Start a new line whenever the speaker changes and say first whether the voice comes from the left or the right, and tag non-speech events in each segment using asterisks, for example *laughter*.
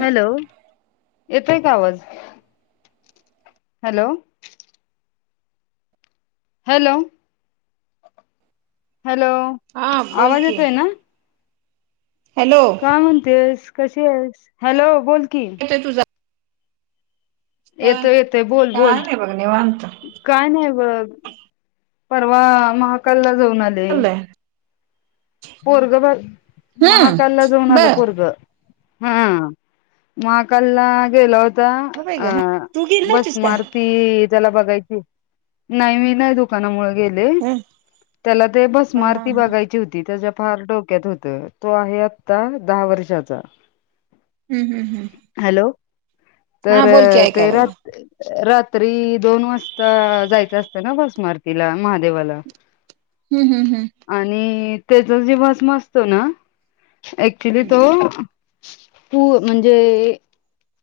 left: Hello येतय का आवाज हॅलो हॅलो हॅलो
right: हा बोल
left: आवाज
right: की
left: येतोय ना
right: हॅलो
left: काय म्हणतेस कशी आहे हॅलो बोल की
right: तर तुझं
left: येतोय येतोय बोल बोल
right: काय नाही बघ निवांत
left: काय नाही बघ परवा महाकाल जाऊन आले
right: चाललंय
left: पोरगं महाकालला जाऊन
right: हम्म
left: आलं
right: बर
left: पोरगं हम् मकाकालला गेला होता.
right: हो बाई ग
left: *unintelligible*
right: तू गेली होतीस का
left: त्या ला बघायची नाही मी नाही दुकानामुळे गेले
right: हा
left: त्याला ते भस्म
right: हा हा
left: आरती
right: हम्म
left: बघायची होती. त्याच्या फार डोक्यात होत तो आहे आता दहा वर्षाचा
right: हम्म हम्म हम्
left: हॅलो तर ते रात्री रात्री दोन वाजता जायचं असतं ना भस्मारतीला महादेवाला
right: हम्म हम्म हम्म
left: त्याच जे भस्म असतो ना अक्चुली तो
right: हम्म
left: तू म्हणजे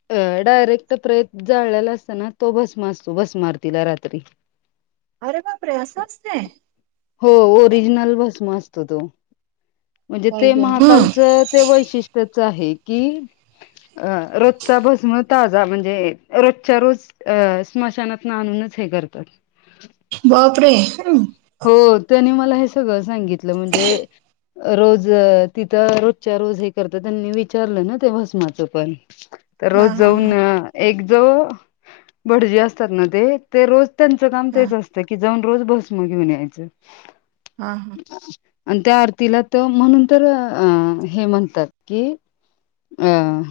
left: अ डायरेक्ट प्रेत जाळल्याला असताना तो भस्म असतो भस्म आरती लास रात्री
right: अरे बापरे असं असतंय
left: हो ओरिजनल भस्म क्तोद *unintelligible* म्हणजे
right: बाई
left: ते
right: ग हम्म
left: महाकालचं ते वैशिष्ट्य आहे की अ रोजचा भस्म ताजा म्हणजे रोजच्या रोज अ स्मशानात ना आणूनच हे करतात
right: बापरे
left: हो त्यानी म हे सगळ सांगित म्हणजे रोज तिथं रोजच्या रोज हे करत त्यांनी विचारलं ना ते भस्माचं पण तर
right: हा
left: रोज
right: हा हा
left: जाऊन एक ज भटजी असतात ना ते ते रोज त्यांचं काम
right: हा
left: तेच असतं क जाऊन रोज बस मग घेऊन यायचं
right: हा हा
left: आणि त्या आरतीला तर म्हणून तर अं हे म्हणतात की अं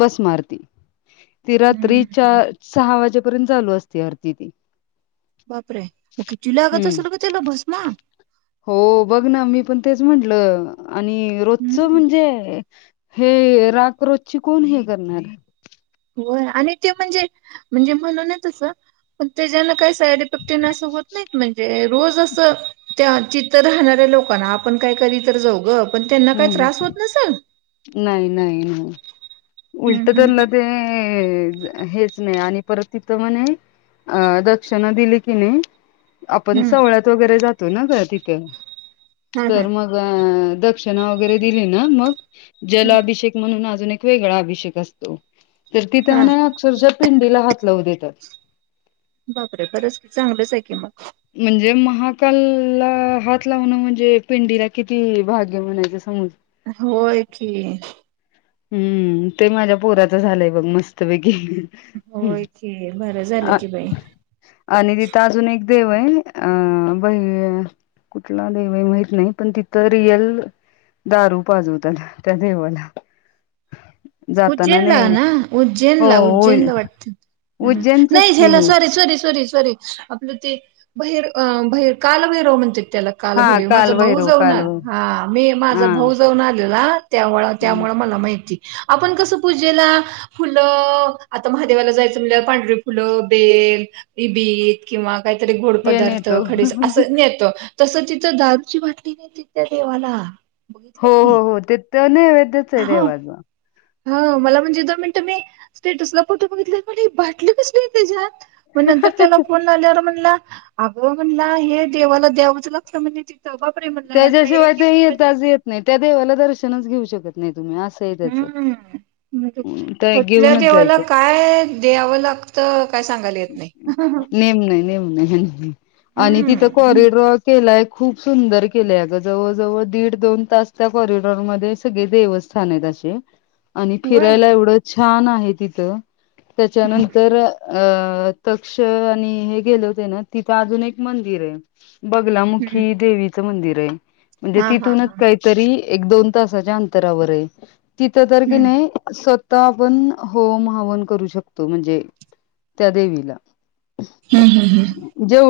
left: भस्म आरती रात्री च
right: हम्म
left: सहा वाजे र्यंत चालू असते अरती त
right: बापरे मग किती लागत
left: हम्म
right: असेल ग त्याला भस्म
left: हो बघ ना मी पण तेच म्हटलं आणि रोजच
right: हम्म
left: म्हणजे हे राक रोज ची कोण हे करणार
right: हो आणि ते म्हणजे म्हणजे म्हणून आहे तस पण त्या जना काय साईड इफेक्ट होत नाहीत म्हणजे रोज असं त्या चित्र राहणाऱ्या लोकांना आपण काय करी तर जाऊ ग पण त्यांना
left: हम्म
right: काय
left: हम्म.
right: त्रास होत नसेल
left: नाही नाही नाही
right: हम्म हम्म
left: उल्टतलाद हेच नाही आणि परत तिथं म्हणे अ दक्षिणा दिली की नाही आपण
right: हम्म हम्म
left: सवळ्यात वगैरे जात तो ना ग तिथं
right: हा हा
left: तर मग दक्षिणा वगैरे दिली ना मग
right: हम्म
left: जलाभिषेक म्हणून अजून एक ख वेगळा अभिषेक असतो तर ति
right: हा.
left: त्यांना अक्षरशः पिंडीला हात लावू देतात
right: बर आहे बरंच चांगलंच आहे की मग
left: म्हणजे महाकाल हात लावणं म्हणजे पिंडीला किती भाग्य म्हणायच समज
right: होय की
left: हम्म ते माझ्या पोराचं झालंय बघ मस्तपैकी
right: होय की बरं झालं
left: अ
right: की बाई.
left: आणि तिथं अजून एक देव आहे अ बाई कुठला देव आहे माहित नाही पण तिथं रियल दारू पाजवत आल त्या देवाला जाताना
right: उज्जैन ला
left: नाही
right: ना उज्जैनला
left: हो
right: उज्जैन ला वाटत नाही
left: उज्जैनचच की
right: झ्याला
left: हे
right: सॉरी सॉरी सॉरी सॉरी आपलं ती बहिर अ बहीर कालभैरव म्हणतात. त्याला
left: हा
right: कालभैरव माझा भाऊ
left: कालभैरव
right: जाऊन
left: कालभैरव
right: आलं हा मी माझा
left: हा
right: भाऊ जाऊन आलेला त्यांमुळं त्यामुळं मला माहिती *unintelligible* आपण कसं पूजेला फुलं आता महादेवाला जायचं म्हणजे पांढरी फुलं, बेल, ईबीद किंवा काहीतरी गोड
left: हे
right: पदार्थ
left: नेतो.
right: खडीज असं नेतो. तसं तिथं दारुची बाटली नेतात त्या देवाला बघितलं
left: हो हो
right: मी
left: हो तिथं नेवैद्यचं आहे देवाचा.
right: ह मला म्हणजे दोन मिनटं मी स्टेटसला फोटो बघितलं तर मला हे बाटली कसली त्याच्यात मग नंतर त्याला फोन लावल्यावर म्हणला अगं म्हणला हे देवाला द्यावंचं लागत म्हणजे ति
left: त्याच्याशिवाय ते येताच येत नाही त्या देवाला दर्शनच घेऊ शकत नाही तुम्ही असं आहे त्याचं
right: हम्म म्हणजे
left: ते
right: कुठल्या
left: घेऊनच
right: देवाला
left: जायचं
right: काय द्यावं लागत
left: नेम नाही नेम नाही आणि तिथं
right: हम्म
left: कॉरिड्रा केलाय खूप सुंदर केले अग जवळजवळ दीड दोन तास त्या कॉरिडॉरमध्ये सगळे देवस्थान आहेत असे. आणि
right: होय
left: फिरायला एवढं छान छान आहे तिथं त्याच्यानंतर
right: हम्म
left: अ तक्ष आणि हे गेले होते ना तिथे अजून एक मंदिर आहे. बगलामुखी देवीचं मंदिर. *unintelligible* म्हणजे
right: हा हा
left: तिथूनच
right: हा
left: काहीतरी एक दोन तासाच्या अंतरावर आहे. तिथं तर की
right: हम्म
left: नाही स्व -तः आपण होम हवन करू शकतो म्हणजे? त्या देवीला
right: हम्म हम्म हम्.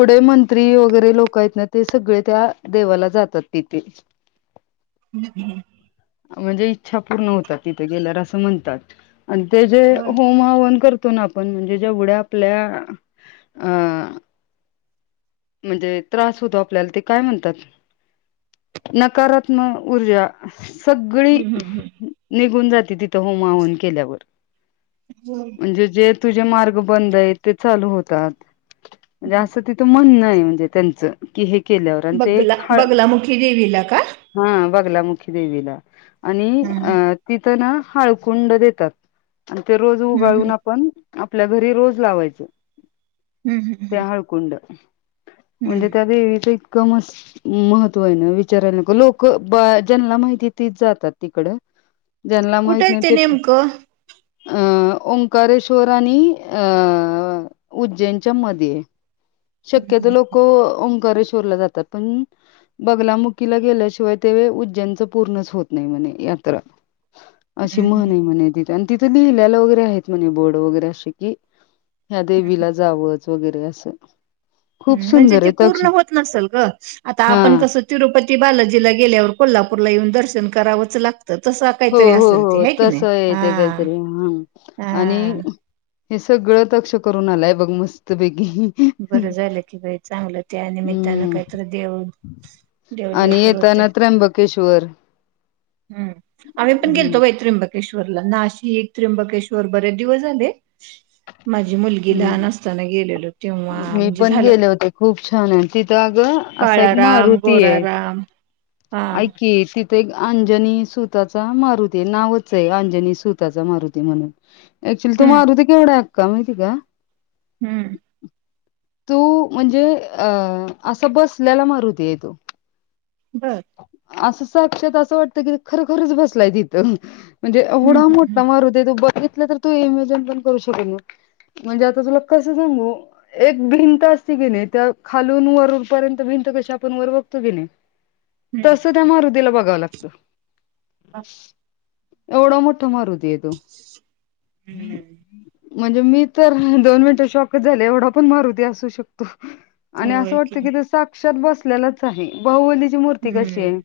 left: जेवढे मंत्री वगैरे लोक आहेत ना ते सगळे त्या देवाला जातात तिथे.
right: हम्म.
left: म्हणजे इच्छा पूर्ण होतात तिथे गेल्यावर असं म्हणतात. आणि ते जे
right: होय
left: होम हवन करत आपण म्हणजे ्या आपल्या म्हणजे त्र होत आपल्याला काय म्हणतात्म सगळी
right: हम्म हम्म
left: निघून जाते तिथं होमा होम हवन केल्यावर
right: हम्म
left: म्हणजे जे तझ मार्ग बंद आहे ते चालू होतात म्हणजे असं तिथं म्हण नाहीय *unintelligible*
right: बगला बगलामुखी देवला का?
left: ला मुखी देवीला. आणि
right: हम्म
left: अ तिथं ना हाळकुंड देतात. आणि ते रोज
right: हम्म
left: उगाळून
right: हम्म
left: आपण आपल्या घरी रोज लावायचं.
right: हम्म हम्म
left: ते
right: हम्म
left: हळकुंड.
right: हम्म
left: म्हणजे त्या दे ते कमस महत्व आहे ना विचारायला नको लोक ब ज्यांला माहिती तीच जातात तिकड ज्यांना
right: कुठे
left: माहित
right: आहे
left: नाय ते
right: नेमकं
left: अ ओंकारेश्वर. आणि अ उज्जैनच्या मध्ये शक्यतो
right: हम्म,
left: लोक अं करेश्वरला जातात पण बगलामुखीला गेल्याशिवाय ते उज्जैनच पूर्णच होत नाही म्हणे यात्रा क अशी
right: हम्म, हम्म,
left: म्हण आहे तित आणि तिथं लिहिल्याला वगैरे आहेत म्हणे बोर्ड वगैरे असे की, ह्या
right: हम्म,
left: देवीला जावं वगैरे असं
right: म्हणजे
left: सुंदर
right: ते
left: आहे तक्ष
right: पूर्ण होत नसेल ग आता
left: हा
right: आपण कसं तिरुपती बालाजीला गेल्यावर कोल्हापूरला येऊन दर्श ण करावंच लाग
left: हो हो हो तस
right: हा
left: येते काहीतरी हा आणि
right: हा
left: हे सगळं तक्ष करून आलंय बघ मस्त बै
right: बरं झालं की बाई चांगलं त्या निमित्तानं
left: हम्म
right: काहीतरी देव देवदेव
left: आणि
right: तर होते
left: येताना त्र्यंबकेश्वर
right: हम्म आम्ही पण
left: हम्म.
right: गेलतो बाई त्रिंबक केश्वरला नाशिक त्र्यंबकेश्वर बरेच दिवस झाले. माझी मुलगी
left: हम्म.
right: लहान असताना गेलेलो तेव्हा
left: मी
right: म्हणजे
left: पण
right: झालं
left: गेले होते खूप छान आहे तिथं अगं असा
right: काळाराम गोराराम हा
left: आयकी सिद्ध ते अंजनी सुताचा मारुती ये नावच आहे अंजनी सुताचा मारुती म्हणून ऍक्च्युली तो
right: हम्म
left: मारूती केवढाय काय माहिती बा
right: हूं
left: तू म्हणजे अ असं बसलेला मारूती आहे तो.
right: बर
left: असं साक्षात असं वाटत की खर खरच बसलाय तिथं. म्हणजे
right: हम्म
left: एवढा
right: हम्म
left: मोठा
right: हम्म.
left: मारूती तो बघि तर तू एमेझॉन पण करू शकत नाही म्हणजे आता तुला कस सांगू एक भिंत असती कणी त्या खालून वरूनपर्यंत भिंत कशी आपण वर बघतो कणी तसं त्या मारुतीला बघ. कलर लागत. *inaudible* एवढा मोठा मारूती ये. त
right: हम्म
left: म्हणजे मी तर दोन मिनिटं शॉकच झाले, एवढा पण मारुती असू शकतो. आणि असं
right: होय की
left: वाटत कि क्ष बसलेलाच आहे बहुबली ची ती कशी
right: हम्म
left: आहे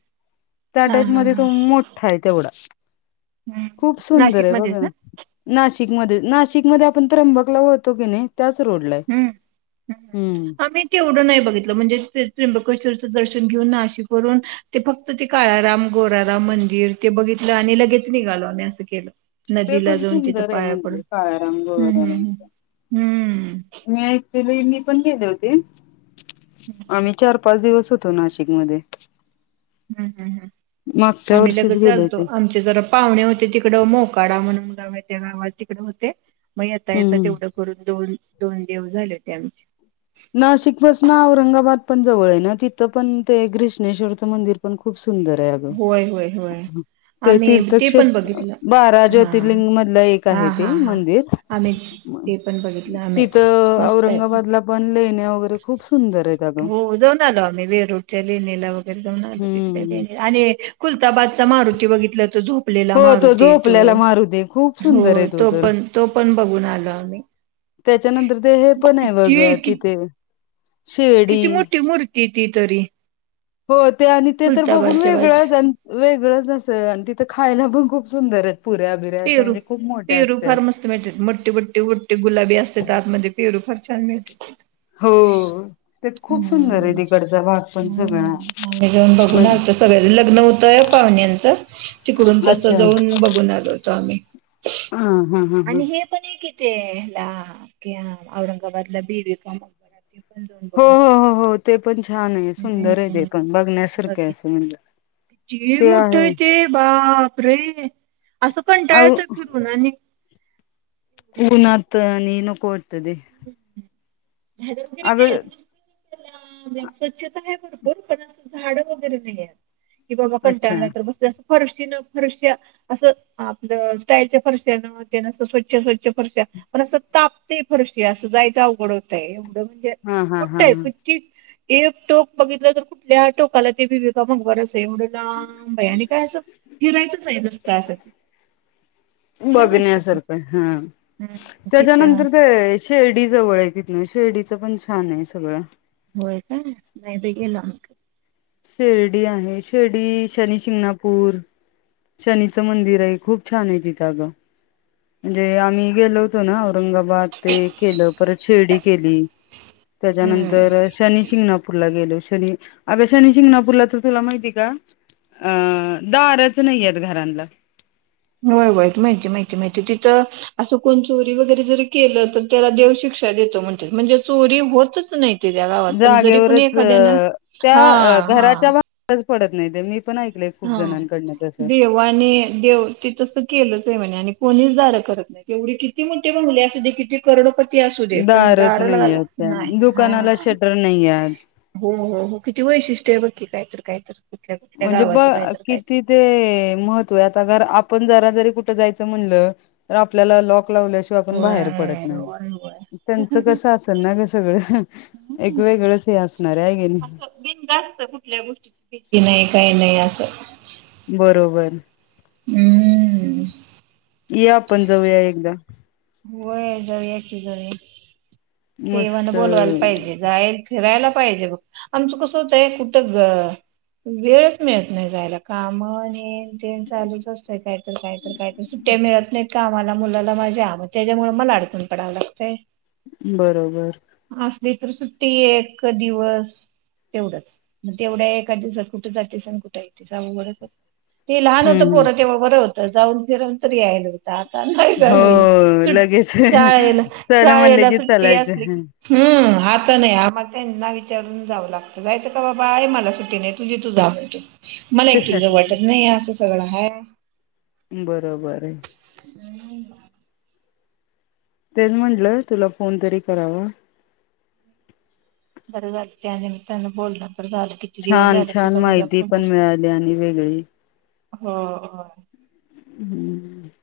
left: त्या
right: हा
left: टाईप
right: हा
left: मध्ये तो मोठा आहे तेवढा
right: हा.
left: खुप सुंदर
right: नाशिक
left: आहे
right: मध्येच
left: बगा
right: ना?
left: नाशिकमध्ये नाशिकमध्ये आपण तर त्रबंकला होतो की नाही? त्याच रोडला आहे
right: ह्म.
left: हम्म
right: आम्ही तेवढं नाही बघितलं म्हणजे त्र्यंबकेश्वरचं दर्शन घेऊन नाशिक करून ते फक्त ते काळाराम गोराराम मंदिर ते बघितलं आणि लगेच निघालो आम्ही असं केलं.
left: ते
right: नदीला
left: पण
right: जाऊन तिथं
left: सुंदर आहे
right: पाया पडून.
left: म्हणजे काळाराम
right: हम्म,
left: गोराराम
right: हम्म, हम्, हम्म.
left: मी ऐकले, मी पण गेले होते. आम्ही चार-पाच दिवस होतो नाशिक मध्ये.
right: हम्, हम्, हम्. आम्ही
left: वर्षीच
right: लगेच
left: गेले
right: आलतो,
left: होते.
right: आमचे जरा पाहुणे होते तिकड, मोकाडा म्हणून गाव त्या गावात तिकडे होते. मग येता येत
left: हम्म.
right: तेवढं करून दोन दोन दिवस झाले होते आमचे.
left: नाशिक पासन औरंगाबाद. पण जवळ आहे ना, तिथं पण ते गृष्णेश्वरचं मंदिर पण खूप. सुंदर आहे अग,
right: होय होय होय
left: ते
right: आम्ही ते पण
left: तीर्थक्षेत्र
right: बघितलं.
left: बारा
right: हा
left: ज्योतिर्लिंग मधल एक
right: हा
left: आहे, ते
right: हा हा
left: मंदिर
right: आम्ही ते पण बघितलं आम्ही
left: तिथ
right: मस्त आहे. पण.
left: औरंगाबादला. लेन्या
right: हो जाऊन आलो आम्ही, वेरूळच्या लेणीला वगैरे. जाऊन आलो तिथल्या
left: हम्म.
right: लेणीला, आणि खुलताबादचा मारुती बघितलं तो झोप
left: हो तो झोपल्याला मारू आहे, खूप सुंदर आहे
right: हो
left: तो तर
right: पण तो पण बघून आलो आम्ही
left: त्याच्यानंतर ते हे पण आहे
right: किती
left: बघ
right: कि
left: तिथे. शेर्डी
right: किती मोठी मूर्ती ती तरी
left: हो ते आणि ते तर बघून,
right: खुलताबादच्या बाज
left: वेगळंच-वेगळच अस आणि. खायला पण खूप सुंदर आहे.
right: पेरू-पेरू फार मस्त मिळतात, मोठी-बटी-बटी गुलाबी असत्यात आतमध्येे पेरू फार. छल मिळ *unintelligible*
left: हो. ते
right: ह
left: खूप सुंदर आहे तिकडचा भाग
right: *inaudible*
left: पण सगळा
right: आम्ही जाऊन बघून
left: म्हण-
right: आलतो सगळ्या लग्न होतय पाहुण्यांच तिकडून तस जाऊन बघून आलोत *inaudible*
left: हम *unintelligible*
right: आणि हे पण एक अ तेलाक *unintelligible* औरंगाबादला बीड कामब
left: हो- हो -हो -हो ते पण छान आहे सुंदर आहे ते
right: हम्म
left: पण बघण्यासारखे असं म्हणज
right: जे मोठ्ठं हाय ते बाप अे *unintelligible* असं पण *unintelligible*
left: अ
right: टाळतोय फिरून आणि एवढं आहे तिथे
left: क्षणात
right: सगळं.
left: आणि नको कोट *unintelligible* त ते *unintelligible*
right: झाडण तरी *unintelligible*
left: अगं
right: नाहीेत नुस *unintelligible* स्वच्छता आहे भरपूर पण असं झाड वगैरे नाही आहेत इव मग पण
left: अच्छा
right: त्याय बस *unintelligible* फरशीनं फरश असं आपलं स्टाईलच्या फरशन त्या न स्वच्छ स्वच्छ फरश पण असं तापते फरशीया असं जायचं अवघड होत तेय *unintelligible*
left: हा हा हा
right: मोठय
left: हा
right: कचीी *unintelligible* एक टोक बघितलं तर कुठल्या टोकाला ते भिवेगा मग बरच *unintelligible* एवढं लांब.. हाय आणि काय असं फिरायचंच आहे नुसता असं छान वाटतय
left: बघण्यासारखं हा
right: पण
left: त्याच्यानंतर ते शिर्डी जवळ आहे तथ शिर्डीचं पण छान आहे सगळं
right: व्हय काय नाही तर गेलं *unintelligible*
left: शिर्डी आहे शिर्डी शनी शिंगणापूर शनीच मंदिर आहे, खूप छान आहे तिथं अगं म्हणजे, आम्ही गेलो होतो ना औरंगाबाद ते केलं परत, शिर्डी केली
right: हम्म.
left: त्याच्यानंतर शनीशिंगणापूरला गेलो. शनी आग शिंगणापूरला तर तुला माहिती का द *unintelligible* नाहीयेत घरांना
right: होय वाई माहिती -माहिती- माहिती तिथं असं कोण चोरी वगैरे जर केलं तर त्याला देव शिक्षा देतो म्हणतात म्हणजे चोरी होतच नाही ते त्या गावात पण जरी कुणी
left: जागेवरच अ
right: एखाद्याना
left: त्या
right: हा हा
left: -घराच्या *unintelligible* पडत नाही म *unintelligible*
right: हा देवाने -देव ते तस केलंच आहे म्हणे आणि कोणीच दार करत नाही, एवढी किती मोठे बंगले असत्यात किती करोडपती. करोडपती असू दे पण
left: दारच नाही
right: दारलावला
left: आहेत त्या
right: नाही हा,
left: दुकानाला शटर नाही आहेत.
right: हो, हो, हो किती वैशिष्ट्य बघ की काय तरी. काय तर. कुठल्या-कुठल्या
left: म्हणजे ब
right: गावाच.
left: किती ते महत्व आहे, आता आपण जरा घरात. जरी कुठं जायचं म्हणलं, तर आपल्याला लॉक लावल्याशिवाय आपण बाहेर पडत
right: होय
left: नाही,
right: होय
left: त्यांच कसं असल ना ग सगळं. एक
right: होय
left: वेगळं हे असत.
right: असं बिनधास्त कुठल्या गोष्टीची भिती नाही. काही नाही असं.
left: बरोबर.
right: हम्म.
left: ये आपण जाऊया एकदा.
right: जाऊ या की जाऊया. देवाण
left: मस्त
right: बोलवायला पाहिजे, जायला फिरायला. पाहिजे बघ, आमचं कसं होतय? कुठं ग, वेळच मिळत नाही जायला काम हेन तेन चालूच असतय, कायतर- कायतर- कायतर सुट्ट्या मिळत नाहीत. कामाला मुलाला माझ्या आ म त्याच्यामुळ मला आड कुन पडाव लागतय.
left: बरोबर.
right: लई तर सुट्टी एक दिवस तेवढंच, मग तेवढ्या एका दिवसात कुठ जातीस आणि कुठ येतीस? अवघडच हाय. ते लहान होतं,
left: हम्म हम्म
right: पोर ते बर होत. तर जाऊन फिरूनन तर यायला व्हत. आता नाही जायाय येत.
left: हो
right: सुट
left: लगेच
right: शाळेला
left: चला म्हणलं
right: शाळेला
left: की
right: सुट्टी असली की,
left: चलायचं
right: हुम. आता नाही आ मग त्यांना विचारून जावं लागतं, जायचं का बाबा? आई मला सुटी नाही, तुझी तू जा म्हणते. मला एकटिला जावू वाटत नाही आसस. सगळ हाय.
left: बरोबर हय. तेच म्हंटलं, तुला फोन तरी करावा.
right: बर झालं, त्या निमित्तानं बोलण
left: छान छान माहिती पण, मिळाली आणि वेगळी
right: हो, हो.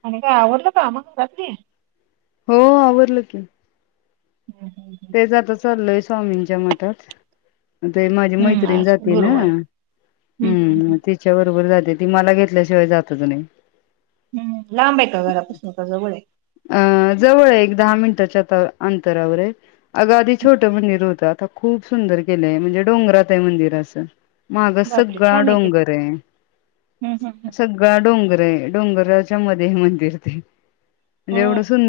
right: आणि काय आवरलं. काम घरातली.
left: हो आवरडलं की.
right: हम्म हम्म हम्म.
left: तेच आात चाललंय चवमींच्या मटर ते माझी
right: हम्म,
left: मैत्रिण
right: आज
left: जाते ना
right: गुरुवार हम्म हम्म
left: हम्
right: हम्म.
left: तिच्या बरोबर जाते. ते ती मला घेतल्याशिवाय जातच नाही.
right: हम्म लांब आहे का घरापासून का जवळ हाय?
left: अ जवळ आहे, एक दहा मिनिटाच्या अंतरावरआहे. अगाधी
right: हम्म,
left: छोटं मंदिर होत. आता खूप सुंदर केलंय म्हणजे डोंगरात आहे मंदिर असं. मागं
right: बापरे
left: सगळा
right: छान आहे की.
left: डोंगर आहे.
right: हम्म हम्म हम्म.
left: सगळा डोंगर डोंगरावच्या मध्ये हे मंदिर ते म्हणजे
right: होय.
left: एवढं सुनं